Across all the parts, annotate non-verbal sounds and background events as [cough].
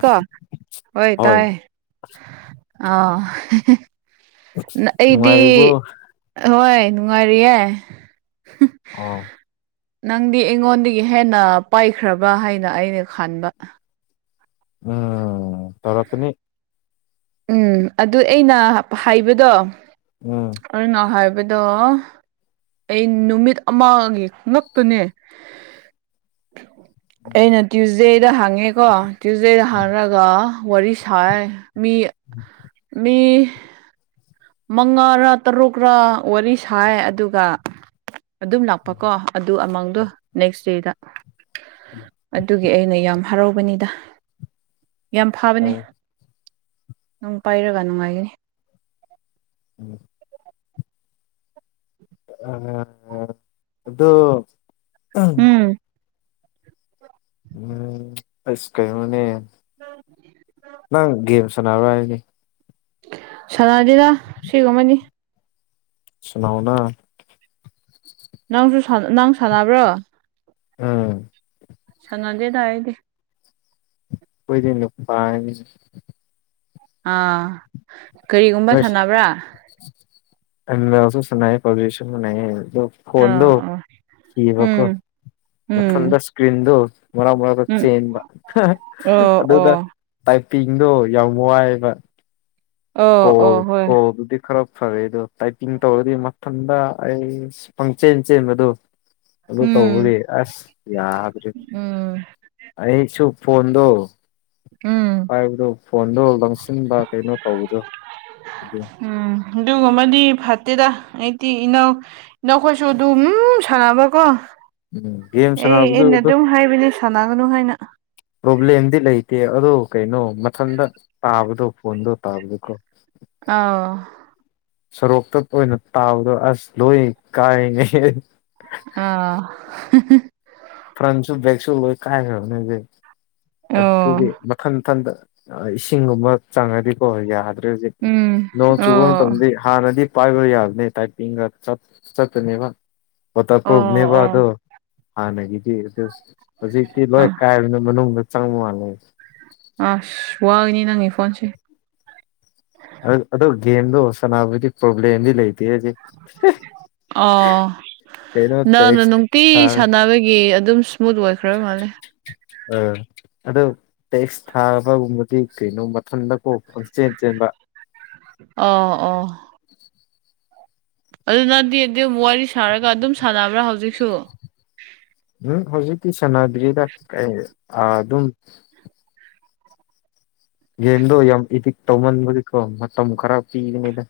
ꯀꯣ ꯍꯣꯏ ꯇꯥꯏꯌꯦ ꯑꯣ ꯑꯩꯗꯤ ꯅꯨꯡꯉꯥꯏꯔꯤꯕꯣ ꯍꯣꯏ ꯅꯨꯡꯉꯥꯏꯔꯤꯌꯦ ꯑꯣ ꯅꯪꯗꯤ ꯑꯩꯉꯣꯟꯗꯒꯤ ꯍꯦꯟꯅ ꯄꯥꯏꯈ꯭ꯔꯕ ꯍꯥꯏꯅ ꯑꯩꯅ ꯈꯟꯕ ꯎꯝ ꯇꯧꯔꯛꯀꯅꯤ ꯎꯝ ꯑꯗꯨ ꯑꯩꯅ ꯍꯥꯏꯕꯗꯣ ꯎꯝ ꯑꯩꯅ ꯍꯥꯏꯕꯗꯣ ꯑꯩ ꯅꯨꯃꯤꯠ ꯑꯃꯒꯤ ꯉꯛꯇꯅꯦ [inaudible] ꯑꯩꯅ ꯇ꯭ꯌꯨꯁꯗꯦꯗ ꯍꯪꯉꯦꯀꯣ ꯇ꯭ꯌꯨꯁꯗꯦꯗ ꯍꯪꯔꯒ ꯋꯥꯔꯤ ꯁꯥꯏꯔꯦ ꯃꯤ ꯎꯝ ꯃꯤ ꯃꯉꯥꯔꯥ ꯇꯔꯨꯛꯔ ꯋꯥꯔꯤ ꯁꯥꯏ ꯑꯗꯨꯒ ꯑꯗꯨꯝ ꯂꯥꯛꯄꯀꯣ ꯑꯗꯨ ꯑꯃꯥꯎꯗꯣ ꯅꯦꯛꯁ ꯗꯦꯗ ꯑꯗꯨꯒꯤ ꯑꯩꯅ ꯌꯥꯝ ꯍꯔꯥꯎꯕꯅꯤꯗ ꯌꯥꯝ ꯐꯕꯅꯦ ꯎꯝ ꯅꯪ ꯄꯥꯏꯔꯒ ꯅꯨꯡꯉꯥꯏꯒꯅꯤ ꯎꯝ ꯑ ꯑꯗꯨ ꯎꯝ ꯎꯝ ꯑꯁ ꯀꯩꯅꯣꯅꯦ ꯅꯪ ꯒꯦꯝ ꯁꯥꯅꯕ꯭ꯔꯥ ꯍꯥꯏꯕꯅꯦ ꯁꯥꯟꯗꯦꯗ ꯁꯤꯒꯨꯝꯕꯗꯤ ꯁꯅꯥꯎꯅ ꯅꯪꯁꯨ ꯁꯥꯅ ꯅꯪ ꯁꯥꯟꯅꯕ꯭ꯔꯣ ꯎꯝ ꯁꯥꯟꯗꯦꯗ ꯑꯩꯗꯤ ꯑꯩꯈꯣꯏꯗꯤ ꯅꯨꯄꯥꯅꯤ ꯑꯥ ꯀꯔꯤꯒꯨꯝꯕ ꯁꯥꯟꯅꯕ꯭ꯔꯥ ꯑꯝ ꯏꯜ ꯁꯨ ꯁꯥꯅꯩ ꯄꯞꯖꯤꯁꯨ ꯁꯥꯅꯩ ꯑꯗꯨ ꯐꯣꯟꯗꯣ ꯑꯥ ꯑꯥ ꯀꯤꯕꯀꯣ ꯎꯝ ꯎꯝ ꯃꯊꯟꯗ ꯀ꯭ꯔꯤꯗꯣ ꯃꯔ ꯃꯔꯛꯇ ꯎꯝ ꯆꯦꯟꯕ ꯑꯣ ꯑꯗꯨꯗ ꯑꯣ ꯇꯥꯏꯄꯤꯡꯗꯣ ꯌꯥꯝ ꯋꯥꯏꯑꯦꯕ ꯑꯣ ꯀꯣꯜ ꯑꯣ ꯍꯣꯏ ꯀꯣꯜ ꯗꯨꯗꯤ ꯈꯔꯥ ꯐꯔꯦ ꯑꯗꯣ ꯇꯥꯏꯄꯤꯡ ꯇꯧꯔꯗꯤ ꯃꯊꯟꯗ ꯑꯩ ꯄꯪꯆꯦꯟ ꯆꯦꯟꯕꯗꯣ ꯑꯗꯨ ꯎꯝ ꯇꯧꯕꯒꯤ ꯑꯁ ꯌꯥꯗ꯭ꯔꯦ ꯎꯝ ꯑꯩꯁꯨ ꯐꯣꯟꯗꯣ ꯎꯝ ꯄꯥꯏꯕꯗꯣ ꯐꯣꯟꯗꯣ ꯂꯪꯁꯤꯟꯕ ꯀꯩꯅꯣ ꯇꯧꯕꯗꯣ ꯑꯗꯨꯏ ꯎꯝ ꯑꯗꯨꯒꯨꯝꯕꯗꯤ ꯐꯠꯇꯦꯗ ꯏꯆꯤꯟ ꯏꯅꯥꯎ ꯅꯈꯣꯏꯁꯨ ꯑꯗꯨꯝ ꯁꯥꯟꯅꯕꯀꯣ ꯎꯝ ꯒꯦꯝ ꯑꯩ ꯁꯥꯟꯅꯕꯗꯨ ꯑꯩꯅ ꯑꯗꯨ ꯑꯗꯨꯝ ꯍꯥꯏꯕꯅꯦ ꯁꯥꯟꯅꯒꯅꯨ ꯍꯥꯏꯅ ꯄ꯭ꯔꯣꯕ꯭ꯂꯦꯝꯗꯤ ꯂꯩꯇꯦ ꯑꯗꯣ ꯀꯩꯅꯣ ꯃꯊꯟꯇ ꯇꯥꯕꯗꯣ ꯐꯣꯟꯗꯣ ꯇꯥꯕꯅꯦꯀꯣ ꯑꯧ ꯁꯣꯔꯣꯛꯇ ꯑꯣꯏꯅ ꯇꯥꯕꯗꯣ ꯑꯁ ꯂꯣꯏ ꯀꯥꯏꯅꯦ ꯑ ꯍ ꯍ ꯐ꯭ꯔꯟꯁꯨ ꯕꯦꯛꯁꯨꯨ ꯂꯣꯏ ꯀꯥꯏ ꯈ꯭ꯔꯕꯅꯦ ꯑꯩꯗꯤ ꯑꯣ ꯑꯗꯨꯒꯤ ꯃꯊꯟ ꯃꯊꯟꯇ ꯏꯁꯤꯡꯒꯨꯝꯕ ꯆꯪꯉꯗꯤꯀꯣ ꯌꯥꯗ ꯎꯝ ꯅꯣꯡ ꯆꯨꯕ ꯑꯣ ꯃꯇꯝꯗꯗꯤ ꯍꯥꯟꯅꯗꯤ ꯄꯥꯏꯕ ꯌꯥꯗꯦ ꯇꯥꯏꯄꯤꯡꯒ ꯆꯞ ꯆꯠꯄꯅꯦꯕ ꯑꯣ ꯋꯥꯇ꯭ꯔꯄꯔꯐꯅꯦꯕ ꯑꯣ ꯑꯗꯣ ꯍꯥꯟꯅꯒꯤꯗꯤ ꯑꯗꯣ ꯍꯧꯖꯤꯛꯇꯤ ꯂꯣꯏ ꯀꯥꯏꯕꯅꯤ ꯃꯅꯨꯡꯗ ꯆꯪꯕ ꯃꯥꯜꯂꯦ ꯑꯁ ꯋꯥꯒꯅꯤ ꯅꯪꯒꯤ ꯐꯣꯟꯁꯦ ꯑ ꯑꯗꯨꯗꯣ ꯒꯦꯝꯗꯣ ꯍꯁꯅꯥꯕꯗꯤ ꯄ꯭ꯔꯣꯕ꯭ꯂꯦꯝꯗꯤ ꯂꯩꯇꯦꯍꯦꯗꯤ ꯑꯣ ꯀꯩꯅꯣ ꯅꯪꯅ ꯇꯦꯛꯁ ꯅꯨꯡꯇꯤ ꯊꯥꯔ ꯁꯥꯟꯅꯕꯒꯤ ꯑꯗꯨꯝ ꯁ꯭ꯃꯨꯠ ꯑꯣꯏꯈ꯭ꯔ ꯃꯥꯜꯂꯦ ꯑꯥ ꯑꯗꯨ ꯇꯦꯛꯁ ꯊꯥꯕꯒꯨꯝꯕꯗꯤ ꯀꯩꯅꯣ ꯃꯊꯟꯇ ꯀꯣ ꯈꯪ ꯆꯦꯟ ꯆꯦꯟꯕ ꯑꯣ ꯑꯣ [inaudible] ꯑꯗꯨꯅꯪꯗꯤ ꯑꯗꯨꯝ ꯋꯥꯔꯤ ꯁꯥꯔꯒ ꯑꯗꯨꯝ ꯁꯥꯟꯅꯕ꯭ꯔꯥ ꯍꯧꯖꯤꯛꯁꯨ ꯎꯝ ꯍꯧꯖꯤꯛꯇꯤ ꯁꯥꯟꯅꯗ꯭ꯔꯤꯗ ꯑꯗꯨꯝ ꯒꯦꯝꯗꯣ ꯌꯥꯝ ꯏꯗꯤꯛ ꯇꯧꯃꯟꯕꯗꯤꯀꯣ ꯃꯇꯝ ꯈꯔ ꯄꯤꯒꯅꯤꯗ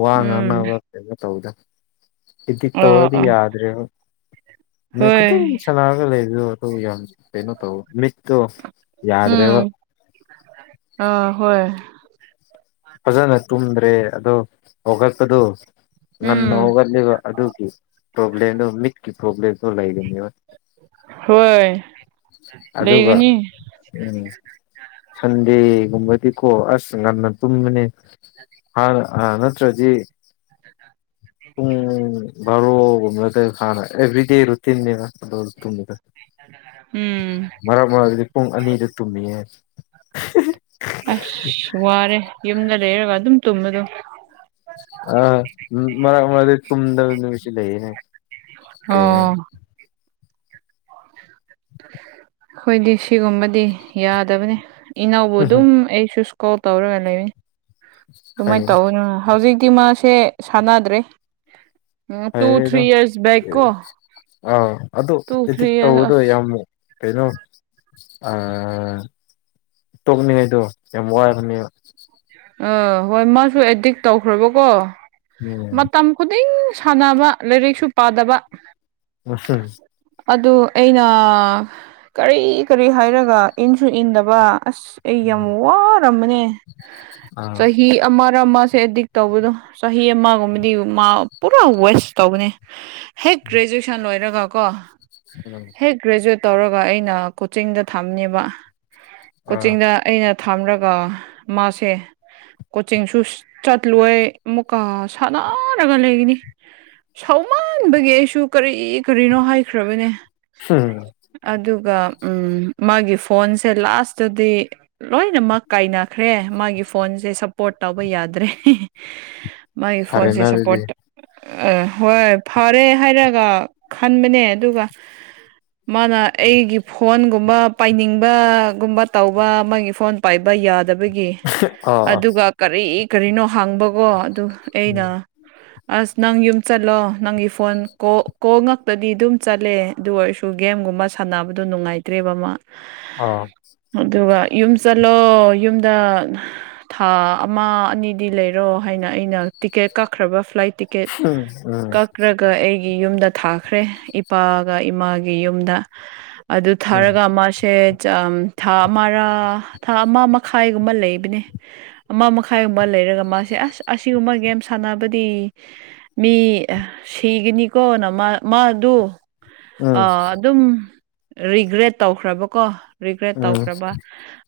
ꯋꯥ ꯎꯝ ꯉꯥꯡꯅꯕ ꯀꯩꯅꯣ ꯇꯧꯗꯦ ꯏꯗꯤꯛ ꯑꯥ ꯇꯧꯔꯗꯤ ꯑꯥ ꯌꯥꯗ꯭ꯔꯦꯕ ꯅꯨꯃꯤꯠ ꯍꯣꯏ ꯈꯨꯗꯤꯡ ꯁꯥꯟꯅꯔꯒ ꯂꯩꯕꯗꯣ ꯑꯗꯨ ꯌꯥꯝ ꯀꯩꯅꯣ ꯇꯧꯋꯦ ꯃꯤꯠꯇꯣ ꯌꯥꯗ꯭ꯔꯦꯕ ꯎꯝ ꯑ ꯍꯣꯏ ꯐꯖꯅ ꯇꯨꯝꯗ꯭ꯔꯦ ꯑꯗꯣ ꯍꯧꯒꯠꯄꯗꯨ ꯉꯟꯅ ꯎꯝ ꯍꯧꯒꯠꯜꯂꯤꯕ ꯑꯗꯨꯒꯤ ꯄ꯭ꯔꯣꯕ꯭ꯂꯦꯝꯗꯨ ꯃꯤꯠꯀꯤ ꯄ꯭ꯔꯣꯕ꯭ꯂꯦꯝꯗꯨꯣ ꯂꯩꯒꯅꯦꯕ ꯍꯣꯏ ꯑꯗꯨꯒ ꯂꯩꯒꯅꯤ ꯎꯝ ꯁꯟꯗꯦꯒꯨꯝꯕꯗꯤꯀꯣ ꯑꯁ ꯉꯟꯅ ꯇꯨꯝꯕꯅꯦ ꯍꯥꯟ ꯑ ꯅꯠꯇ꯭ꯔꯗꯤ ꯄꯨꯡ ꯕꯥꯔꯣ ꯒꯨꯝꯕ ꯅꯠꯇ꯭ꯔꯗꯤ ꯐꯥꯔꫭꯏ ꯑꯦꯕ꯭ꯔꯤ ꯗꯦ ꯔꯨꯇꯤꯟꯅꯦꯕ ꯑꯗꯨ ꯇꯨꯝꯃꯤꯗꫭ ꯎꯝ ꯃꯔꯛ ꯃꯔꯥꯛꯗꯗꯤ ꯄꯨꯡ ꯑꯅꯤꯗ ꯇꯨꯝꯃꯤꯍꯦ ꯋꯥꯔꯦ ꯌꯨꯝꯗ ꯂꯩꯔꯒ ꯑꯗꯨꯝ ꯇꯨꯝꯕꯗꯣ ꯑ ꯃ ꯃꯔꯛ ꯃꯔꯛꯗꯤ ꯇꯨꯝꯗꯕ ꯅꯨꯃꯤꯠꯁꯨ ꯂꯩꯅꯦ ꯀꯩꯅꫭ ꯑꯣ ꯈꫭꯏꯗꯤ ꯁꯤꯒꯨꯝꯕꯗꯤ ꯌꯥꯗꯕꯅꯦ ꯏꯅꯥꯎꯕꯨ ꯎꯝ ꯑꯗꯨꯝ ꯑꯩꯁꯨ ꯀꯣꯜ ꯇꯧꯔꯒ ꯂꯩꯔꯦ ꯐꯩ ꯑꯗꯨꯃꯥꯏꯅ ꯇꯧꯒꯅꯨ ꯍꯧꯖꯤꯛꯇꯤ ꯃꯥꯁꯦ ꯁꯥꯟꯅꯗ꯭ꯔꯦ ꯇꯨ ꯊ꯭ꯔꯤ ꯏꯌꯔꯁ ꯕꯦꯛ ꯀꯣ ꯑ ꯑꯗꯨ ꯇꯨ ꯊ꯭ꯔꯤ ꯑꯦꯗꯤꯛ ꯌꯔꯁ ꯇꯧꯕꯗꯨ ꯑꯁ ꯌꯥꯝꯅ ꯀꯩꯅꯣ ꯑ ꯇꯣꯛꯅꯤꯡꯉꯥꯏꯗꯣ ꯌꯥꯝ ꯋꯥꯕꯅꯦꯕ ꯑꯥ ꯍꯣꯏ ꯃꯥꯁꯨ ꯑꯦꯗꯤꯛ ꯇꯧꯈ꯭ꯔꯕꯀꯣ ꯎꯝ ꯃꯇꯝ ꯈꯨꯗꯤꯡ ꯁꯥꯟꯅꯕ ꯂꯥꯏꯔꯤꯛꯁꯨ ꯄꯥꯗꯕ ꯎꯝꯍꯝ ꯑꯗꯨ ꯑꯩꯅ ꯀꯔꯤ ꯀꯔꯤ ꯍꯥꯏꯔꯒ ꯏꯟꯁꯨ ꯏꯟꯗꯕ ꯑꯁ ꯑꯩ ꯌꯥꯝ ꯎꯝ ꯋꯥꯔꯝꯕꯅꯦ ꯑꯥ ꯆꯍꯤ ꯆꯍꯤ ꯑꯃꯔ ꯃꯥꯁꯦ ꯑꯦꯗꯤꯛ ꯇꯧꯕꯗꯣ ꯆꯍꯤ ꯑꯃ ꯒꯨꯝꯕꯗꯤ ꯃꯥ ꯄꯨꯔꯥ ꯋꯦꯁꯠ ꯇꯧꯕꯅꯦ ꯍꯦꯛ ꯒ꯭ꯔꯦꯖꯨꯋꯦꯁꯟ ꯂꯣꯏꯔꯒ ꯀꯣ [inaudible] ꯍꯦꯛ ꯒ꯭ꯔꯦꯖꯨꯋꯦꯠ ꯇꯧꯔꯒ ꯑꯩꯅ ꯀꯣꯆꯤꯡꯗ ꯊꯝꯅꯦꯕ ꯑꯥ ꯀꯣꯆꯤꯡꯗ ꯑꯩꯅ ꯊꯥꯝꯔꯒ ꯃꯥꯁꯦ ꯀꯣꯆꯤꯡꯁꯨ ꯆꯠꯂꯣꯏ ꯑꯃꯨꯛꯀ ꯁꯥꯟꯅꯔꯒ ꯂꯩꯒꯅꯤ ꯁꯥꯎꯃꯟꯥꯟꯕꯒꯤ ꯑꯩꯁꯨ ꯀꯔꯤ ꯀꯔꯤꯅꯣ ꯍꯥꯏꯈ꯭ꯔꯕꯅꯦ ꯍꯝ ꯑꯗꯨꯒ ꯃꯥꯒꯤ ꯐꯣꯟꯁꯦ ꯂꯥꯁꯇꯗꯤ ꯂꯣꯏꯅꯃꯛ ꯀꯥꯏꯅꯈ꯭ꯔꯦ ꯃꯥꯒꯤ ꯐꯣꯟꯁꯦ ꯁꯞꯄꯣꯔꯠ ꯇꯧꯕ ꯌꯥꯗ꯭ꯔꯦ ꯃꯥꯒꯤ ꯐꯣꯟꯁꯦ ꯐꯔꯦꯅ ꯑꯗꯨꯗꯤ ꯁꯄꯣꯔꯠ ꯇꯧ ꯑ ꯍꯣꯏ ꯐꯔꯦ ꯍꯥꯏꯔꯒ ꯈꯟꯕꯅꯦ ꯑꯗꯨꯒ ꯃꯥꯅ ꯑꯩꯒꯤ ꯐꯣꯟꯒꯨꯝꯕ ꯄꯥꯏꯅꯤꯡꯕꯒꯨꯝꯕ ꯇꯧꯕ ꯃꯥꯒꯤ ꯐꯣꯟ ꯄꯥꯏꯕ ꯌꯥꯗ ꯗꯕꯒꯤ ꯑꯥ ꯑꯥ ꯑꯗꯨꯒ ꯀꯔꯤ ꯀꯔꯤꯅꯣ ꯍꯥꯡꯕꯀꯣ ꯑꯗꯨ ꯑꯩꯅ [inaudible] ꯑꯁ ꯅꯪ ꯌꯨꯝ ꯆꯠꯂꯣ ꯅꯪꯒꯤ ꯐꯣꯟ ꯀꯣ ꯀꯣꯜ ꯉꯥꯛꯇꯗꯤ ꯑꯗꯨꯝ ꯆꯠꯂꯦ ꯑꯗꯨ ꯑꯣꯏꯔꯁꯨ ꯒꯦꯝꯒꯨꯝꯕ ꯁꯥꯟꯅꯕꯗꯨ ꯅꯨꯡꯉꯥꯏꯇ꯭ꯔꯦꯕ ꯃꯥ ꯑꯥ ꯑꯗꯨꯒ ꯌꯨꯝ ꯆꯠꯂꯣ ꯌꯨꯝꯗ ꯊꯥ ꯑꯃ ꯑꯅꯤꯗꯤ ꯂꯩꯔꯣ ꯍꯥꯏꯅ ꯑꯩꯅ ꯇꯤꯛꯀꯦꯠ ꯀꯛꯈ꯭ꯔꯕ ꯐ꯭ꯂꯥꯏꯠ ꯇꯤ ꯀ‌ꯦꯠ ꯎꯝ ꯎꯝ ꯀꯛꯔꯛ ꯒ ꯑꯩꯒꯤ ꯌꯨꯝꯗ ꯊꯥꯈ꯭ꯔꯦ ꯏꯄꯥꯒ ꯏꯃꯥꯒꯤ ꯌꯨꯝꯗ ꯑꯗꯨ ꯊꯥꯔꯒ ꯃꯥꯁꯦ ꯖꯝ ꯊꯥ ꯑꯃꯔ ꯊꯥ ꯑꯃ ꯃꯈꯥ ꯥꯑꯥꯏꯒꯨꯝꯕ ꯂꯩꯕꯅꯦ ꯑꯃ ꯃꯈꯥꯏꯒꯨꯝꯕ ꯂꯩꯔꯒ ꯃꯥꯁꯦ ꯑꯁ ꯑꯁꯤꯒꯨꯝꯕ ꯒꯦꯝ ꯁꯥꯟꯅꯕꯗꯤ ꯃꯤ ꯑ ꯁꯤꯒꯅꯤꯀꯣꯅ ꯃꯥ ꯃꯥꯗꯨ ꯎꯝ ꯑ ꯑꯗꯨꯝ ꯔꯤꯒ꯭ꯔꯦꯠ ꯇꯧꯈ꯭ꯔꯕꯀꯣ ꯔꯤꯒ꯭ꯔꯦꯠ ꯎꯝ ꯇꯧꯈ꯭ꯔꯕ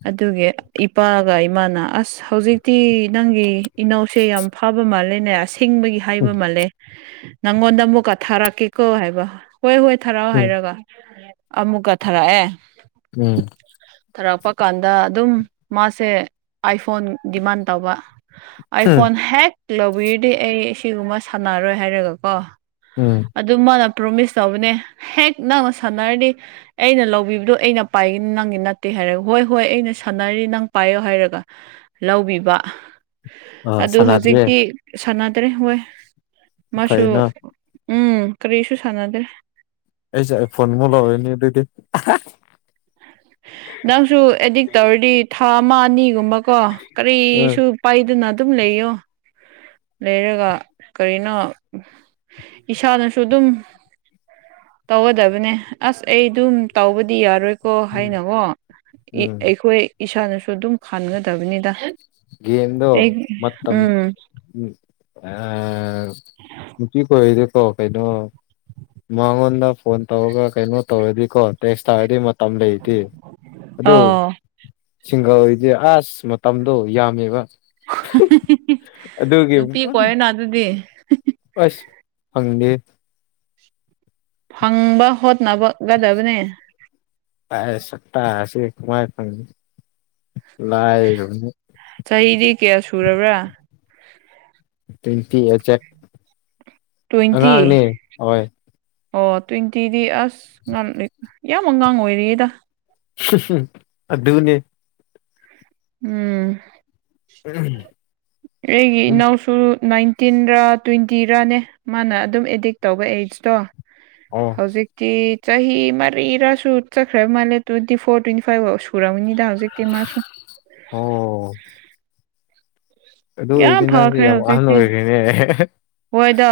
ꯑꯗꯨꯒꯤ ꯏꯄꯥꯒ ꯏꯃꯥꯅ ꯑꯁ ꯍꯧꯖꯤꯛꯇꯤ ꯅꯪꯒꯤ ꯏꯅꯧꯁꯦ ꯌꯥꯝ ꯐꯥꯕ ꯃꯥꯜꯂꯦꯅꯦ ꯑꯁꯤꯡꯕꯒꯤ ꯎꯝ ꯍꯥꯏꯕ ꯃꯥꯜꯂꯦ ꯅꯪꯉꯣꯟꯗ ꯑꯃꯨꯛꯀ ꯊꯥꯔꯛꯀꯦꯀꯣ ꯍꯥꯏꯕ ꯍꯣꯏ ꯍꯣꯏ ꯊꯥꯔꯛꯑꯣ ꯎꯝ ꯍꯥꯏꯔꯒ ꯑꯃꯨꯛꯀ ꯊꯔꯛꯑꯦ ꯎꯝ ꯊꯥꯔꯛꯄ ꯀꯥꯟꯗ ꯑꯗꯨꯝ ꯃꯥꯁꯦ ꯑꯥꯏꯐꯣꯟ ꯗꯤꯃꯥꯟ ꯇꯧꯕ ꯍꯨꯝ ꯑꯥꯏꯐꯣꯟ ꯍꯦꯛ ꯂꯧꯕꯤꯔꯗꯤ ꯑꯩ ꯁꯤꯒꯨꯝꯕ ꯁꯥꯟꯅꯔꯣꯏ ꯍꯥꯏꯔꯒ ꯀꯣ ꯎꯝ ꯑꯗꯨ ꯃꯥꯅ ꯄ꯭ꯔꯣꯃꯤꯁ ꯇꯧꯕꯅꯦ ꯍꯦꯛ ꯅꯪꯅ ꯁꯥꯟꯅꯔꯗꯤ ꯑꯩꯅ ꯂꯧꯕꯤꯕꯗꯣ ꯑꯩꯅ ꯄꯥꯏꯒꯅꯤ ꯅꯪꯒꯤ ꯅꯠꯇꯦ ꯍꯥꯏꯔꯒ ꯍꯣꯏ ꯍꯣꯏ ꯑꯩꯅ ꯁꯥꯟꯅꯔꯤ ꯅꯪ ꯄꯥꯏꯌꯣ ꯍꯥꯏꯔꯒ ꯂꯧꯕꯤꯕ ꯑꯥ ꯑꯗꯨ ꯁꯥꯟꯅꯗ꯭ꯔꯤꯌꯦ ꯍꯧꯖꯤꯛꯇꯤ ꯁꯥꯟꯅꯗ꯭ꯔꯦ ꯍꯣꯏ ꯃꯥꯁꯨ ꯐꯩꯅ ꯎꯝ ꯀꯔꯤꯁꯨ ꯁꯥꯟꯅꯗ꯭ꯔꯦ ꯑꯩꯁꯨ ꯑꯥꯏꯐꯣꯟꯃꯨꯛ ꯂꯧꯔꯅꯤ ꯑꯗꯨꯗꯤ ꯅꯪꯁꯨ ꯑꯦꯗꯤꯛ ꯇꯧꯔꯗꯤ ꯊꯥ ꯑꯃ ꯑꯅꯤꯒꯨꯝꯕꯀꯣ ꯎꯝ ꯀꯔꯤꯁꯨ ꯄꯥꯏꯗꯅ ꯑꯗꯨꯝ ꯂꯩꯌꯣ ꯂꯩꯔꯒ ꯀꯔꯤꯅꯣ ꯏꯁꯥꯅꯁꯨ ꯑꯗꯨꯝ ꯇꯧꯒꯗꯕꯅꯦ ꯑꯁ ꯑꯩ ꯑꯗꯨꯝ ꯇꯧꯕꯗꯤ ꯌꯥꯔꯣꯏ ꯀꯣ ꯎꯝ ꯍꯥꯏꯅꯒ‌ꯣ ꯏ ꯎꯝ ꯑꯩꯈꯣꯏ ꯏꯁꯥꯅꯁꯨ ꯑꯗꯨꯝ ꯈꯥꯟꯒꯗꯕꯅꯤꯗ ꯒꯦꯝꯗꯣ ꯑꯩ ꯃꯇꯝ ꯎꯝ ꯎꯝ ꯑ ꯅꯨꯄꯤꯈ‌ꯣꯏꯗꯤ ꯀꯣ ꯀꯩꯅꯣ ꯃꯉꯣꯟꯗ ꯐꯣꯟ ꯇꯧꯔꯒ ꯀꯩꯅꯣ ꯇꯧꯔꯗꯤꯀꯣ ꯇꯦꯛꯁ ꯊꯥꯔꯗꯤ ꯃ ꯇꯝ ꯂꯩꯇꯦ ꯑꯗ‌ꯣ ꯑꯣ ꯁꯤꯡꯒꯜꯗꯤ ꯑꯥꯖ ꯃꯇꯝ ꯗꯣ ꯌꯥꯝꯃ‌ꯦꯕ ꯅꯨꯄꯤ ꯀ‌ꯣꯏꯔ‌ꯣꯅ ꯑꯗꯨꯗꯤ ꯑꯁ ꯐꯪꯗ‌ꯦ ꯐꯪꯕ ꯍꯣꯠꯅꯕ ꯒꯗꯕꯅꯦ ꯑꯖ ꯁꯛꯇꯥꯁꯤꯒ ꯀꯃꯥꯏ ꯐꯪꯅꯤ ꯂꯥꯏꯔꯝꯅꯤ ꯆꯍꯤꯗꯤ ꯀꯌꯥ ꯁꯨꯔꯕ꯭ꯔꯥ ꯇ‌ꯣꯏꯟꯇꯤ ꯑꯦꯛꯖ‌ꯦꯛ ꯇ‌ꯣꯏꯟꯇꯤ ꯍꯣꯏ ꯑꯣ ꯇ꯭ꯋꯦꯟꯇꯤꯗꯤ ꯑꯁ ꯉꯟ ꯌꯥꯝ ꯑꯉꯥꯡ ꯑꯣꯏꯔꯤꯌ‌ꯦꯗ ꯑꯗꯨꯅꯦ ꯎꯝ ꯑꯩꯒꯤ ꯏꯅꯥꯎꯁꯨ ꯨ [unintelligible] ꯅꯥꯏꯟꯇꯤꯟꯔ ꯇ꯭ꯋꯦꯟꯇꯤꯔꯅꯦ ꯃꯥꯅ ꯑꯗꯨꯝ ꯑꯦꯗꯦꯛ ꯇꯧꯕ ꯑꯦꯖꯇꯣ ꯑꯣ ꯍꯧꯖꯤꯛꯇꯤ ꯆꯍꯤ ꯃꯔꯤꯔꯁꯨ ꯆꯠꯈ꯭ꯔ ꯃꯥꯜꯂꯦ ꯇ꯭ꯋꯦꯟꯇꯤ ꯐꯣꯔ ꯇ꯭ꯋꯦꯟꯇꯤ ꯐꯥꯏꯚ ꯑꯣꯏ ꯄꯨꯨꯔꯝꯒꯅꯤꯗ ꯍꯧꯖꯤꯛꯇꯤ ꯃꯥꯁꯨ ꯑꯣ ꯑꯗꯨ ꯑꯣꯏꯗꯤ ꯌꯥꯝ ꯅꯪꯗꯤ ꯐꯈ꯭ꯔꯦ ꯌꯥꯝ ꯑꯍꯟ ꯍꯧꯖꯤꯛꯇꯤ ꯑꯣꯏꯔꯦꯅꯦ ꯍꯣꯏꯗ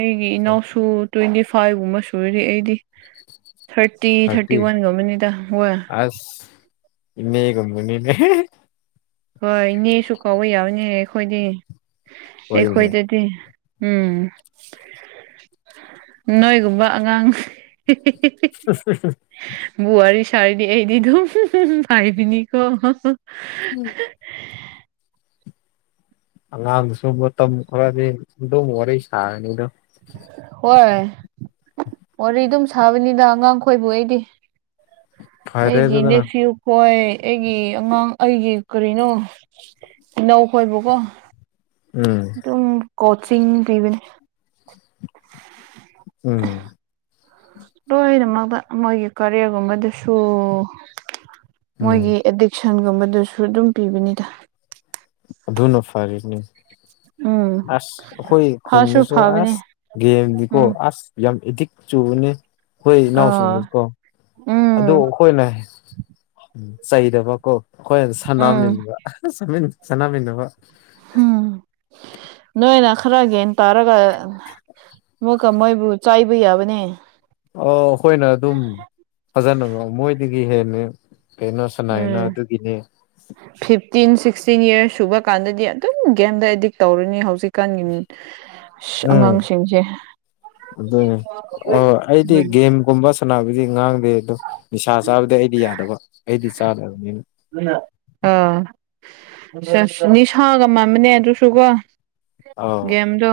ꯑꯩꯒꯤ ꯏꯅꯥꯎꯁꯨ ꯇ꯭ꯋꯦꯟꯇꯤ ꯐꯥꯏꯚꯒꯨꯝꯕ ꯁꯨꯔꯤ ꯑꯩꯗꯤ ꯊꯥꯔ ꯇꯤ ꯊꯥꯔꯇꯤ ꯋꯥꯟꯒꯕꯅꯤꯗ ꯋꯥ ꯑꯁ ꯏꯃꯦꯒꯨꯝꯕꯅꯤꯅꯦ [unintelligible] ꯍꯣꯏ ꯏꯅꯦꯁꯨ ꯀꯥꯎꯕ ꯌꯥꯕꯅꯦ ꯑꯩꯈꯣꯏꯗꯤ ꯍꯣꯏꯅꯦ ꯑꯩꯈꯣꯏꯗꯗꯤ ꯎꯝ ꯅꯣꯏꯒꯨꯝꯕ ꯑꯉꯥꯡ [unintelligible] [unintelligible] ꯋꯥꯔꯤ ꯁꯥꯏꯗꯤ ꯑꯩꯗꯤꯗꯨ [unintelligible] ꯍꯥꯏꯕꯤꯅꯤꯀꯣ [unintelligible] ꯎꯝ ꯑꯉꯥꯡꯗꯨꯁꯨ ꯑꯃꯨꯔꯛ ꯃꯇꯝ ꯈꯔꯗꯤ ꯑꯗꯨꯝ ꯋꯥꯔꯤ ꯁꯥꯔꯅꯤꯗꯣ ꯍꯣꯏ ꯋꯥꯔꯤ ꯑꯗꯨꯝ ꯁꯥꯕꯅꯤꯗ ꯑꯉꯥꯡ ꯈꯣꯏꯕꯨ ꯑꯩꯗꯤ ꯐꯔꯦ ꯑꯩꯒꯤ ꯑꯗꯨꯗꯅ ꯅꯦꯐ꯭ꯌꯨ ꯍꯣꯏ ꯑꯩꯒꯤ ꯑꯉꯥꯡ ꯑꯩꯒꯤ ꯀꯔꯤꯅꯣ ꯏꯅꯧ ꯈꯣꯏꯕꯨꯀꯣ ꯎꯝ ꯑꯗꯨꯝ ꯀꯣꯆꯤꯡ ꯄꯤꯕꯅꯦ ꯎꯝ ꯂꯣꯏꯅꯃꯛꯕ ꯃꯣꯏꯒꯤ ꯀꯔꯤꯌꯔꯒꯨꯝꯕꯗꯨꯁꯨ ꯎꯝ ꯃꯣꯏꯒꯤ ꯑꯦꯗꯤꯛꯁꯟꯒꯨꯝꯕꯗꯨꯁꯨ ꯑꯗꯨꯝ ꯄꯤꯕꯅꯤꯗ ꯑꯗꯨꯅ ꯐꯔꯕꯅꯤ ꯎꯝ ꯑꯁ ꯑꯩꯈꯣꯏ ꯐꯁꯨ ꯈꯨꯟꯗꯁꯨ ꯐꯕꯅꯦ ꯑꯁ ꯒꯦꯝꯗꯤ ꯀꯣ ꯎꯝ ꯑꯁ ꯌꯥꯝ ꯏꯗꯤꯛ ꯆꯨꯕꯅꯦ ꯑꯩꯈꯣꯏ ꯑꯥ ꯏꯅꯥꯎꯁꯤꯡꯗꯁꯨ ꯀꯣ ꯑꯗꯨ ꯎꯝ ꯑꯩꯈꯣꯏꯅ ꯎꯝ ꯆꯩꯗꯕ ꯀꯣ ꯑꯩꯈꯣꯏ ꯑꯗꯨ ꯎꯝ ꯁꯥꯟꯅꯃꯤꯟꯅꯕ ꯁꯥꯟꯅꯃꯤꯟꯅꯕ ꯍꯝ ꯅꯣꯏꯅ ꯈꯔ ꯒꯤꯌꯥꯟ ꯇꯥꯔꯒ ꯑꯃꯨꯛꯀ ꯃꯣꯏꯕꯨ ꯆꯥꯏꯕ ꯌꯥꯕꯅꯦ ꯑ ꯑꯩꯈꯣꯏꯅ ꯑꯗꯨꯝ ꯐꯖꯅ ꯃꯣꯏꯗꯒꯤ ꯍꯦꯟꯅ ꯀꯩꯅꯣ ꯁꯅꯥꯏꯅꯣ ꯎꯝ ꯑꯗꯨꯒꯤꯅꯦ ꯐꯤꯐꯇꯤꯟ ꯁꯤꯛꯁꯇꯤꯟ ꯌꯔꯁ ꯁꯨꯕ ꯀꯥꯟꯗꯗꯤ ꯑꯗꯨꯝ ꯒꯦꯝꯗ ꯑꯦꯗꯤꯛ ꯇꯧꯔꯅꯤ ꯍꯧꯖꯤꯛ ꯀꯥꯟꯒꯤ ꯎꯝ ꯑꯉꯥꯡꯁꯤꯡꯁꯦ ꯑꯗꯨꯅꯦ ꯑꯣ ꯑꯩꯗꯤ ꯒꯦꯝ ꯀꯨꯝꯕ ꯁꯅꯥꯕꯗꯤ ꯉꯥꯡꯗꯦ ꯑꯗꯣ ꯅꯤꯁꯥ ꯆꯥꯕꯗꯤ ꯑꯩꯗꯤ ꯌꯥꯗꯕ ꯑꯩꯗꯤ ꯆꯥꯗꯕꯅꯤꯅ ꯑꯥ ꯅꯤꯁꯥꯒ ꯃꯥꯟꯕꯅꯦ ꯑꯗꯨꯁꯨꯒ ꯑꯥꯎ ꯑꯦꯝꯗꯣ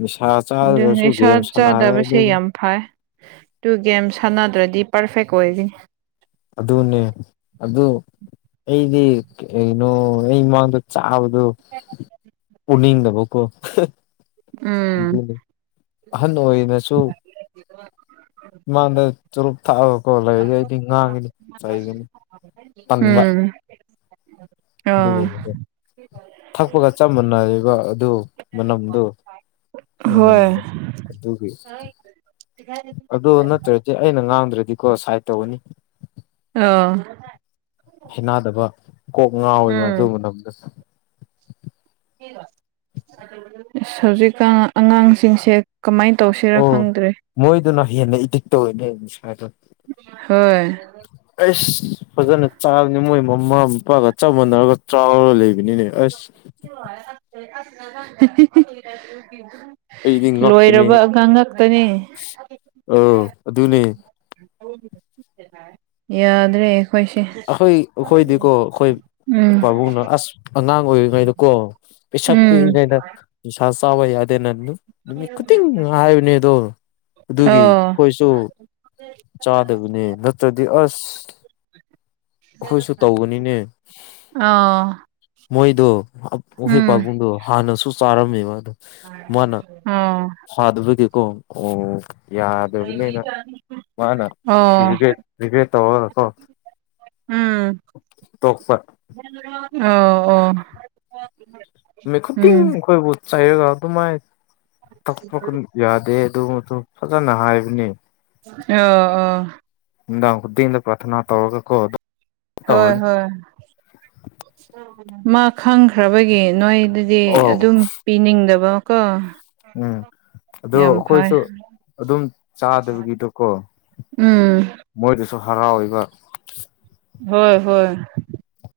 ꯅꯤꯁꯥ ꯗꯧ ꯆꯥꯗ꯭ꯔꯁꯨ ꯅꯤꯁ ꯒꯦꯝ ꯁꯥꯟꯅꯔꯦ ꯆꯥꯗꯕ ꯁꯤ ꯑꯗꯨꯒꯤ ꯌꯥꯝ ꯐꯥꯏ ꯇꯨꯒꯦꯝ ꯁꯥꯟꯅꯗ꯭ꯔꯗꯤ ꯄꯔꯐꯦꯛ ꯑꯣꯏꯒꯅꯤ ꯑꯗꯨꯅꯦ ꯑꯗꯨ ꯑꯩꯗꯤ ꯀꯩꯅꯣ ꯑꯩꯃꯥꯡꯗ ꯆꯥꯕꯗꯣ ꯎꯅꯤꯡꯗꯕꯀꯣ ꯎꯝ ꯑꯗꯨ ꯑꯍꯟ ꯑꯣꯏꯅꯁꯨ [unintelligible] ꯃꯥꯡꯗ ꯆꯨꯔꯨꯞ ꯊꯥꯛꯑꯒꯀꯣ ꯂꯩꯗꯤ ꯑꯩꯗꯤ ꯉꯥꯡꯒꯅꯤ ꯆꯩꯒꯅꯤ ꯇꯟꯕ [unintelligible] ꯑꯗꯨꯒꯨꯝꯕ ꯊꯛꯄꯒ ꯆꯞ ꯃꯥꯟꯅꯔꯤꯕ ꯑꯗꯨ ꯃꯅꯝꯗꯣ ꯍꯣꯏ [unintelligible] ꯑꯗꯨꯒꯤ ꯑꯗꯨꯗꯣ ꯅꯠꯇ꯭ꯔꯗꯤ ꯑꯩꯅ ꯉꯥꯡꯗ꯭ꯔꯗꯤꯀꯣ ꯁꯥꯏꯠ ꯇꯧꯒꯅꯤ ꯑꯥ ꯍꯦꯅꯥꯗꯕ ꯀꯣꯛ ꯉꯥꯎꯋꯦꯕ ꯑꯗꯨ ꯎꯝ ꯃꯅꯥꯝꯗꯁꯨ ꯍꯧꯖꯤꯛꯀꯥꯟ ꯑꯉꯥꯡꯁꯤꯡꯁꯦ ꯀꯃꯥꯏꯅ ꯇꯧꯁꯤꯔ ꯑꯣ ꯈꯪꯗ꯭ꯔꯦ ꯃꯣꯏꯗꯨꯅ ꯍꯦꯟꯅ ꯏꯗꯤꯛ ꯇꯧꯋꯦꯅꯦ ꯅꯤꯁꯥꯗꯣ ꯍꯣꯏ ꯑꯩꯁ ꯐꯖꯅ ꯆꯥꯕꯅꯤ ꯃꯣꯏ ꯃꯃꯥ ꯃꯄꯥꯒ ꯆꯞ ꯃꯥꯟꯅꯔꯒ ꯆꯥꯔꯔ ꯂꯩꯕꯅꯤꯅꯦ ꯑꯁ ꯑꯩꯗꯤ [unintelligible] ꯉꯛꯄꯅꯦ ꯂꯣꯏꯔꯕ ꯑꯥꯉꯡ ꯉꯥꯛꯇꯅꯤ ꯑꯥ ꯑꯗꯨꯅꯦ ꯌꯥꯗ꯭ꯔꯦ ꯑꯩꯈꯣꯏꯁꯦ ꯑꯩꯈꯣꯏ ꯑꯩꯈꯣꯏꯗꯤꯀꯣ ꯑꯩꯈꯣꯏ ꯎꯝ ꯄꯥꯕꯨꯡꯅꯣ ꯑꯁ ꯑꯉꯥꯡ ꯑꯣꯏꯔꯤꯉꯩꯗ ꯀꯣ ꯄꯤꯁꯛ ꯎꯝ ꯄꯤꯛꯏꯉꯩꯗ ꯅꯤꯁꯥ ꯆꯥꯕ ꯌꯥꯗꯦ ꯅꯪ ꯅꯨꯃꯤꯠ ꯈꯨꯗꯤꯡ ꯍꯥꯏꯕꯅꯦ ꯑꯗꯣ ꯑꯗꯨꯒꯤ ꯑꯣ ꯑꯩꯈꯣꯏꯁꯨ ꯆꯥꯗꯕꯅꯦ ꯅꯠꯇ꯭ꯔꯗꯤ ꯑꯁ ꯑꯩꯈꯣꯏꯁꯨ ꯇꯧꯕꯅꯤꯅꯦ ꯑ ꯃꯣꯏꯗꯣ ꯑꯈꯣꯏ ꯄꯥꯕꯨꯡꯗꯣ ꯍꯥꯟꯅꯁꯨ ꯆꯥꯔꯝꯃꯦꯕ ꯑꯗꯣ ꯎꯝ ꯐꯗꯕꯒꯦꯀꯣ ꯑꯣ ꯌꯥꯗꯕꯅꯤꯅ ꯃꯥꯅꯦ ꯑꯣ ꯔꯤꯒꯦꯠ ꯔꯤꯒꯦꯠ ꯇꯧꯔꯒ ꯀꯣ ꯎꯝ ꯇꯣꯛꯄ ꯑ ꯑꯣ ꯃꯤꯠ ꯈꯨꯗꯤꯡ ꯎꯝ ꯑꯩꯈꯣꯏꯕꯨ ꯆꯩꯔꯒ ꯑꯗꯨꯃꯥꯏꯅ ꯇꯛꯄ ꯌꯥꯗꯦ ꯑꯗꯨꯁꯨ ꯐꯖꯅ ꯍꯥꯏꯕꯅꯤ ꯑ ꯑ ꯅꯨꯃꯤꯗꯥꯡ ꯈꯨꯗꯤꯡꯗ ꯄꯥꯔꯊꯅꯥ ꯇꯧꯔꯒꯥ ꯀꯣ ꯍꯣꯏ ꯇꯧꯔꯅꯤ ꯍꯣꯏ ꯃꯥ ꯈꯪꯈ꯭ꯔꯕꯒꯤ ꯅꯣꯏ ꯑꯗꯨꯗꯤ ꯑꯣ ꯑꯗꯨꯝ ꯄꯤꯅꯤꯡꯗꯕ ꯀꯣ ꯎꯝ ꯑꯗꯣ ꯑꯩꯈꯣꯏꯁꯨ ꯑꯗꯨꯝ ꯆꯥꯗꯕꯒꯤꯗꯣꯀꯣ ꯎꯝ ꯃꯣꯏꯗꯁꯨ ꯍꯔꯥꯎꯕ ꯍꯣꯏ ꯍꯣꯏ